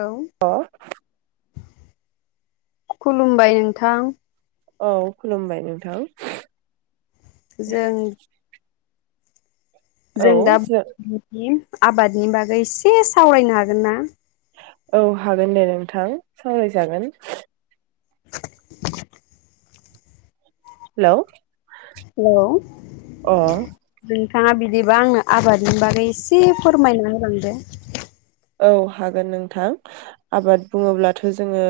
औे अ खुलुमबाय नोंथां औ खुलुमबाय नोंथां जों औ जों दा जो आबादनि बागै एसे सावरायनो हागोन ना औ हागोन दे नोंथां सावरायजागोन [inaudible] हेलौ हेलौ अ बिथाङा बिदिबा आंनो आबादनि बागै एसे फोरमायना होलांदो औ हागोन नोंथां आबाद बुङोब्लाथ' जोङो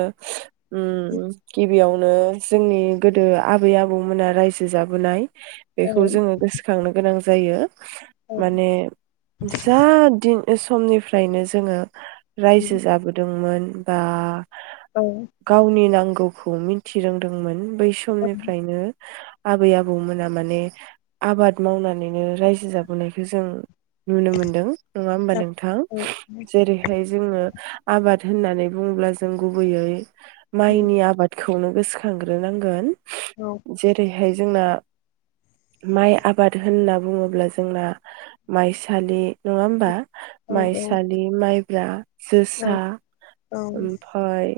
ओम गिबियावनो जोंनि गोदो आबै आबौमोना रायजो जाबोनाय औ बेखौ जोङो गोसो खांनो गोनां जायो औ माने जा दिन बे समनिफ्रायनो जोङो रायजो जाबोदोंमोन बा औ गावनि नां गौखौ मिथि रोंदोंमोन बै समनिफ्रायनो आबै आबौमोना माने आबाद मावनानैनो रायजो जाबोनायखो जों नुनो मोनदों नङा होनोमबा नोंथां जेरैहाय जोङो आबाद होननानै बुङोब्ला जों गुबैयै माइनि आबादखौ खौनो गोसोखांग्रोनांगोन औ औ जेरै बेहाय जोंना माइ आबाद होनना बुङोब्ला जोंना माइसालि नङा होमबा? औ औ माइसालि माइब्रा जोसा ओमफ्राय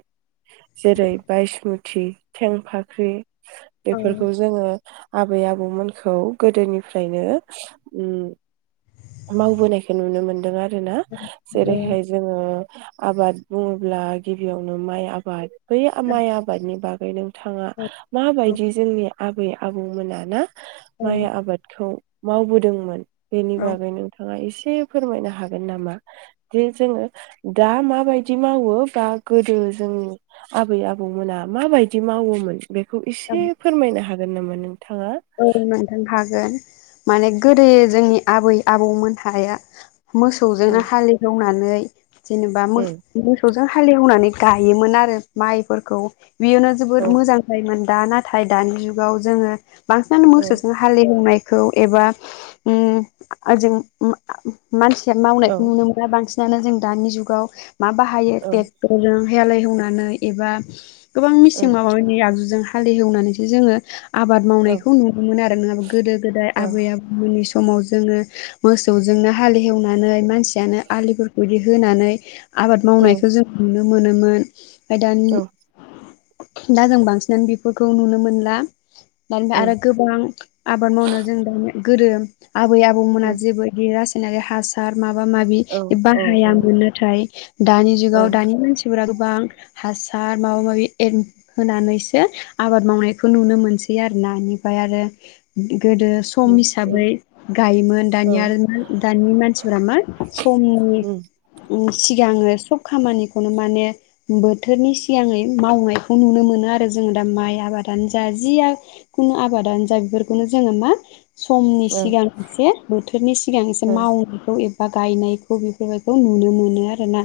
जेरै बायसमुथि थेंफाख्रि बेफोरखौ जोङो आबै आबौमोनखौ गोदोनिफ्रायनो मावबोनायखौ नुनो मोनदों आरो। ना जेरैहाय जोङो आबाद बुङोब्ला गिबियावनो माइ आबाद बै माइ आबादनि बागै बेनो थाङा माबायदि जोंनिया आबै आबौमोना ना माइ आबादखौ मावबोदोंमोन बेनि औ बागै नोंथाङा एसे एसे फोरमायनो हागोन नामा? जे जोङो दा माबायदि मावो बा गोदो जोंनि आबै आबौमोना माबायदि मावोमोन? बेखौ औ इसे फोरमायनो हागोन। गोन नामा नोंथाङा? औ नोंथां हागोन माने गोदो जोंनि आबै आबौमोन हाया औ मोसौजोंनो हालेवनानै नै जेनेबा मो औ जों हालेवनानै गायोमोन आरो माइफोरखौ बेयावनो जोबोर औ मोजां जायोमोन दा नाथाय दानि जुगाव जोङो बांसिनानो मोसौजों हालिएवनाय खौ एबा ओम [unintelligible] मानसिया औ मावनायखौ नुनो मोना बांसिन नानो जों दानि जुगाव मा बाहायो औ टेक्टरजों हालेव एवनानै एबा गोबां औ मिसिं माबा माबि आगजुजों हालेवनानैसो जोङो आबाद औ मावनायखौ खौ नुनो मोन आरो नोङाबा गोदो गोदाय ओ आबै आबौमोननि समाव जोङो मोसौजोंनो हालेवनानै मानसियानो आलिफोरखौ इदि होनानै आबाद ओ मावनायखौ जों नुनो मोनोमोन ओमफाय दानि औ दा जों बांसिनानो बेफोरखौ नुनो मोनला दा ओमफाय ओ आरो गोबां आबाद मावनो जों दा गोरो आबै आबौमोना ओ जेबो गेरा नारि हासार माबा माबि औ औ बाहायामोन नाथाय दानि औ जुगाव दानि मानसिफोरा गोबां हासार माबा माबि एर होनानैसो आबाद मावनायखौ नुनो मोनसै आरो ना। ओमफ्राय आरो गोदो सम हिसाबै गायोमोन दानिया औ दानि मानसिफोरा मा समनि सिगाङो सब खामानिखौनो माने बोथोरनि सिगाङै मावनायखौ नुनो मोनो आरो जोङो दा माइ आबादानो जा जिआ खुनु आ बादानो जा बेफोरखौनो जोङो मा समनि सिगां एसे बोथोरनि सिगां एसे मावनायखौ ए बा गायनायखौ बेफोरबायखौ नुनो मोनो आरो ना?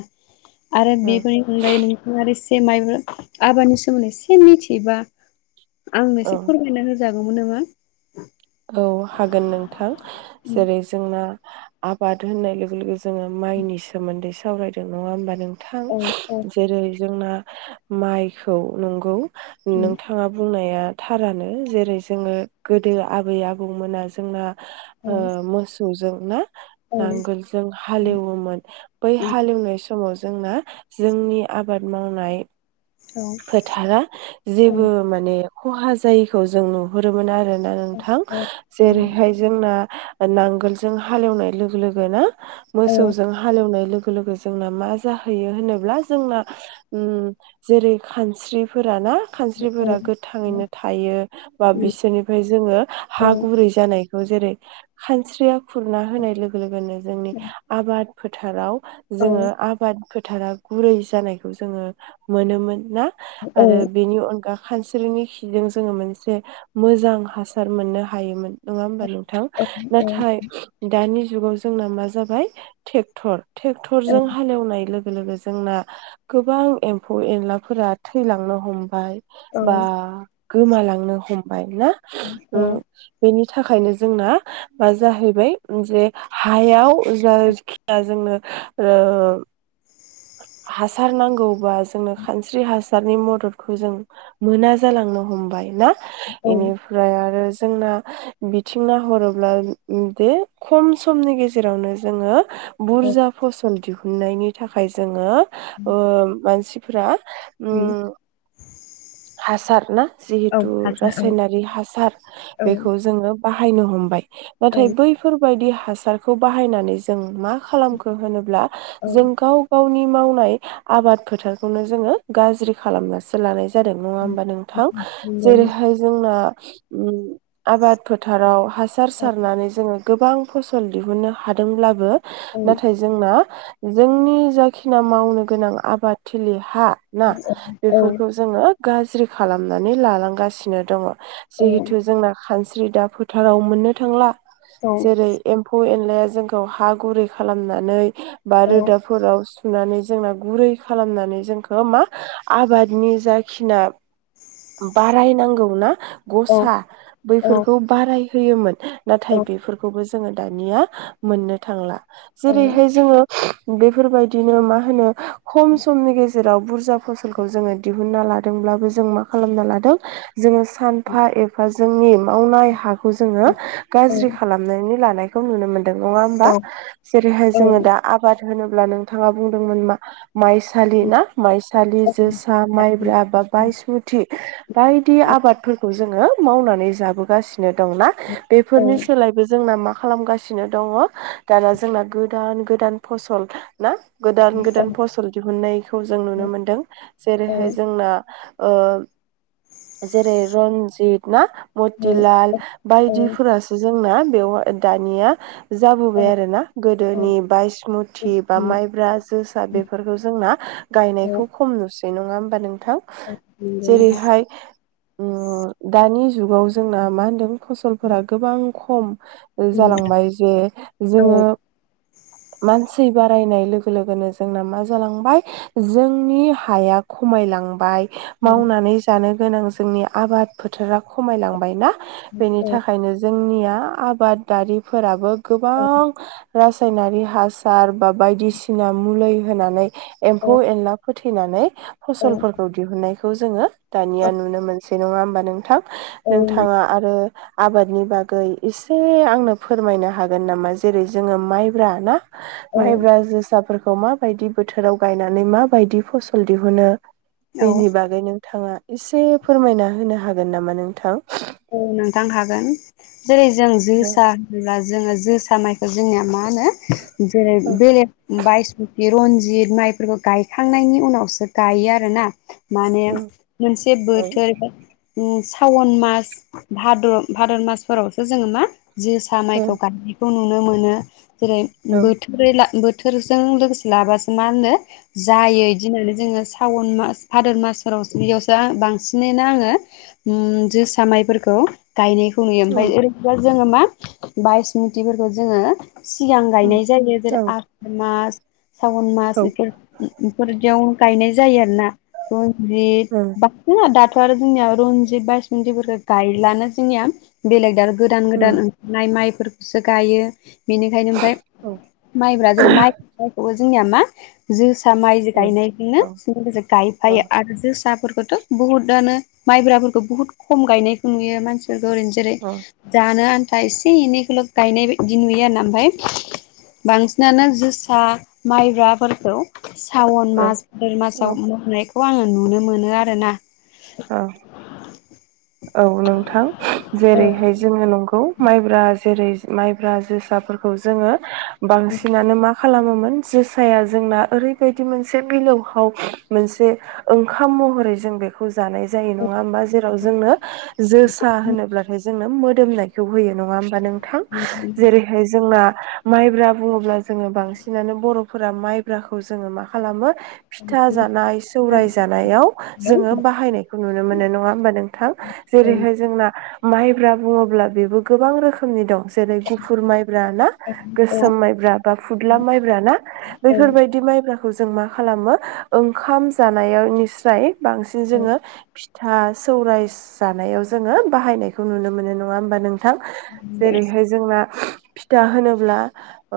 आरो औ बेफोरनि अनगायै [unintelligible] से माइबा आबादनि सोमोन्दै एसे मिथियोबा आंनो औ एसे फोरमायना हो जागौमोन नामा औ हागोन नोंथां जेरै जोंना आबाद होन्नाय लोगो लोगो जोङो माइनि सोमोन्दैस सावरायदों नङा होमबा नों थां औ औ जेरै जोंना माइखौ नंगौ नोंथाङा बुंनाया थारानो जेरै जोङो गोदो आ बै आबौमोना जोंना औ ओ मोसौ जों ना औ नांगोलजों हालेवोमोन बै हालेवनाय स समाव जोंना जोंनि आबाद मावनाय फोथारा जेबो माने खहा जायैखौ जों नुहुरोमोन आरो ना नोंथां जेरैहाय जोंना नांगोलजों हालेवनाय लोगो लोगोनो औ मोसौजों हालेवनाय लोग गो लोगो जोंना मा जाहैयो होनोब्ला जोंना उम जेरै खानस्रिफोरा ना औ खानस्रिफोरा गोथाङैनो थायो बा औ बिसोरनिफ्राय जोङो हा नंगौ गुरै जानाय ओ जेरै खानस्रिया खुरना होनाय लोगो लोगोनो जोंनि आबाद फोथाराव जोङो नोंथां। आबाद फोथारा गुरै जानायखौ जोङो मोनोमोन ना आरो बेनि अनखा खानस्रिनि खिजों जोङो मोनसे मोजां हासार मोननो हायोमोन नङा होमबा नोंथां नाथाय दानि जुगाव जोंना मा जाबाय ट्रेक्टर ट्रेक्टरजों हालेवनाय लोगो लोगो जोंना गोबां एम्फौ एनलाफोरा थैलांनो हमबाय बा गोमालांनो हमबाय ना ओम थाखायनो जोंना मा जाहैबाय जे हायाव जायखिाया जोंनो ओ हासार नांगौबा जोंनो खानस्रि हासारनि मददखौ जों मोना जालांनो हमबाय ना बेनिफ्राय आरो जोंना बिथिं नाहरोब्ला बे खम समनि गेजेरावनो जोङो बुरजा फसल मोननायनि थाखाय जोङो अ मानसि फोरा उम हासार [inaudible] जिहेथु रासायनारि हासार बेखौ जोङो बाहायनो हमबाय नाथाय बैफोरबायदि हासारखौ बाहायनानै जों मा खालामखो होनोब्ला जों गाव गावनि मावनाय आबाद फोथार खौनो जोङो गाज्रि खालामनासो लानाय जायो जादों नङा होमबा नोंथां जेरैहाय जोंना उम आबाद फोथाराव हासार सारनानै जोङो गोबां फसल दिहुननो हादोंब्लाबो नाथाय जोंना जोंनि जाखिना मावनो गोनां आबाद थिलिया हा ना बेफोरखौ जोङो गाज्रि खालामनानै लालांगासिनो दङ जिहेथु जोंना खायसेया जि दा फोथाराव मोननो थांला जेरै एम्फौ एनला एनलाया जोंखौ हा गुरै खालामनानै बा रोदा फोराव फुनानै जोंना गुरै खालामनानै जोंखौ मा आबादनि जाखिना बारायनांगौ ना गसा बैफोरखौ बाराय होयोमोन नाथाय बेफोरखौबो जों जोङो दानिया मोननो थांला जेरैहाय जोङो बेफोरबायदिनो मा होनो? खम समनि जेराव बुरजा फसलखौ जोङो दिहुनना लादोंब्लाबो जों मा खालामना लादों? जोङो सानफा एफा जों जोंनि मावनाय हा खौ जोङो गाज्रि खालामनानै लानाय खौ नुनो मोनो दों नङा होमबा जेरैहाय जोङो दा आबाद होनोब्ला नोंथाङा बुंदोंमोन मा माइसालि ना माइसालि जोसा माइब्रा बा बायसुथि बायदि आबादफोरखौ जों जोङो मावनानै जाबोगासि नों दंना बेफोरनि सोलायबो जोंङो माव खालामगासिनो दङ दाना जोंना गोदान गोदान फसल ना गोदान गोदान फस फोर दिहुननायखौ जों नुनो मोनदों जेरैहाय जोंना ओ जेरै रन्जित ना मथिलाल बायदिफोरासो जों जोंना बेवाय दानिया जाबोबाय आरो ना गोदोनि बायसमुथि बा माइब्रा जोसा बे आरो जोंना गायनायखौ खम नु सै नङा होमबा नों थां जेरैहाय उ दानि जुगाव जोंना मा होनदों फसलफोरा गोबां खम जालांबाय जे जोङो मा सै बारायनाय लोगो लोगोनो जोंना मा जालांबाय जोंनि हाया खमायलांबाय मावनानै जानो गोनां जोंनि आबाद फोथाराव खमायलांबायना बेनि थाखायनो जोंनिया आबादारिफोराबो गोबां रासायनारि हासार बा बायदिसिना मुलै होनानै एमफु एनालाफोर थैनानै औ फसलफोरखौ दिहुननाय खौ जोङो औ दानिया नुनो मोनसै बे नङा होमबा नोंथां नों थाङा आरो आबादनि बागै एसे आंनो फोरमायनो हागोन नामा जेरै जोङो माइब्रा ना माइब्रा औ जोसाब फोरखौ मा बायदि बोथोराव गायनानै माबायदि फसल दिहुनो औ बेनि बागैनो नोंथाङा एसे फोरमायना होनो हागोन नामा नोंथां औ नोंथां हागोन जेरै जों औ जोसा होनब्ला जोङो जोसा माइखौ जोंनिया मा होनो जेरै औ बे बाइस बे रनजित माइफोरखौ गायखांनायनि उनावसो गायो आरोना माने औ मोनसे औ बोथोर सावन मास भाद्र भादोर मासफोरावसो जोङो मा जोसा औ माइखौ गायनायखौ नुनो नुनो मोनो जेरै औ बोथोर बोथोरजों लोगोसे लाबासो मा होनो जायो इदि होननानै जोङो सावन मास भादोर मासफोरावो बेयावसो बांसिनैनो आङो ओम जोसा माइफोर खौ गायनायखौ नुयो औ ओमफाय ओरैजा जोङो मा बायसमुथिफोरखौ जोङो सिगां गायनाय जायो औ जेरै आसार मास सावन मासफोर इफोर-इफोरदियाव गायनाय जायो रनजित [unintelligible] बेथ' आरो जोंनिया रनजित बायसमथिफोरखौ गायलानो जोंनिया बेलग [unintelligible] गोदान गोदान ओंखारनाय माइ फोरखौसो गायो बेनिखायनो ओमफाय माइब्रा जेरै माइखौबो जोंनिया मा जोसा माइ गायनायजोंनो गायफायो आरो जोसाफोरखौ थ बुहुदानो माइब्राफोरखौ बहुत खम गायनाय नुयो मानसि फोरखौ ओरैनो जेरै औ जानो आनथा दा एसे एनैखौल' गायनाय बायदि नुयो आरोना ओमफाय बांसिनानो जोसा माइब्राफोरखौ सावन मास भादोर मासाव औ मावनाय खौ आङो नुनो मोनो आरोना [inaudible] औ औ नोंथां जेरैहाय जोङो नंगौ माइब्रा जेरै माइब्रा जोसाफोरखौ जोङो बांसिनानो मा खालामोमोन जोसाया जोंना ओरैबायदि मोनसे बिलौहाब मोनसे ओंखाम महरै जों बेखौ जानाय जायो नङा होमबा जेराव जोंनो जोसा होनोब्लाथाय जोङो मो मोदोमनायखौ बेरहा नङा होमबा नोंथां जेरैहाय जोंना माइब्रा बुङोब्ला जोङो बांसिनानो बर'फोरा माइब्राखौ जोङो मा खालामो फिथा जानाय सौराय जानायाव जोङो बाहायनायखौ नुनो मोनो नङा होमबा नोंथां औ जेरैहाय जोंना माइब्रा बुङोब्ला बेबो गोबां रोखोमनि दं जेरै गुफुर माइब्रा ना औ गोसोम माइब्रा बा फुदला माइब्राना औ बैफोरबायदि माइब्रा खौ जों मा खालामो ओंखाम जानायाव निस्राय बां जोङो फिथ था सौराय जानायाव जोङो बाहायनायखौ नुनो मोनो नङा होमबा नों थां जेरैहाय जोंना फिथा होनोब्ला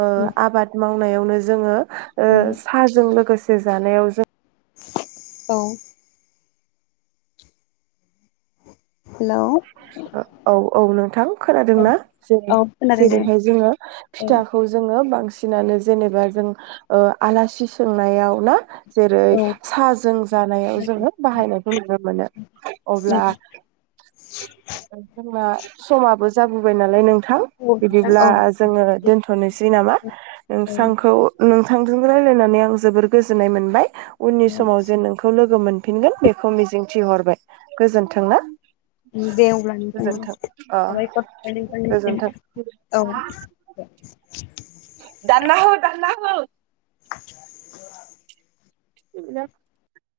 ओ आबाद माव थांनायावनो जोङो ओ औ साजों लोगोसे जानायाव जों औ हेलौ औ औ औ नोंथां खोनादोंना जैरै खोनादों दे जेरैहाय जोङो औ फिथाखौ जोङो बां बांसिनानो जेनेबा जों ओ आलासि सोंनायाव ना जेरै औ साहाजों जानायाव जोङो बाहायनायखौ नुनो मोनो अब्ला नोंथां [unintelligible] समाबो जाबोबाय नालाय नों थां बिदिब्ला औ जोङो दोनथ'नोसै नामा नोंस्रांखौ नों नोंथांजों रायलायनानै आं जोबोर गोजोननाय मोनबाय उननि समाव जेन नोंखौ लोगो लोगो मोनफिनगोन बेखौ मिजिंथिहरबाय गोजोन्थों ना उम दे अब्ला नोंथां औ गोजोन्थों अ साबायखर नोंथांनिसिम गोजोन्थों औ दे दानना हो दानना हो [unintelligible] हि ल'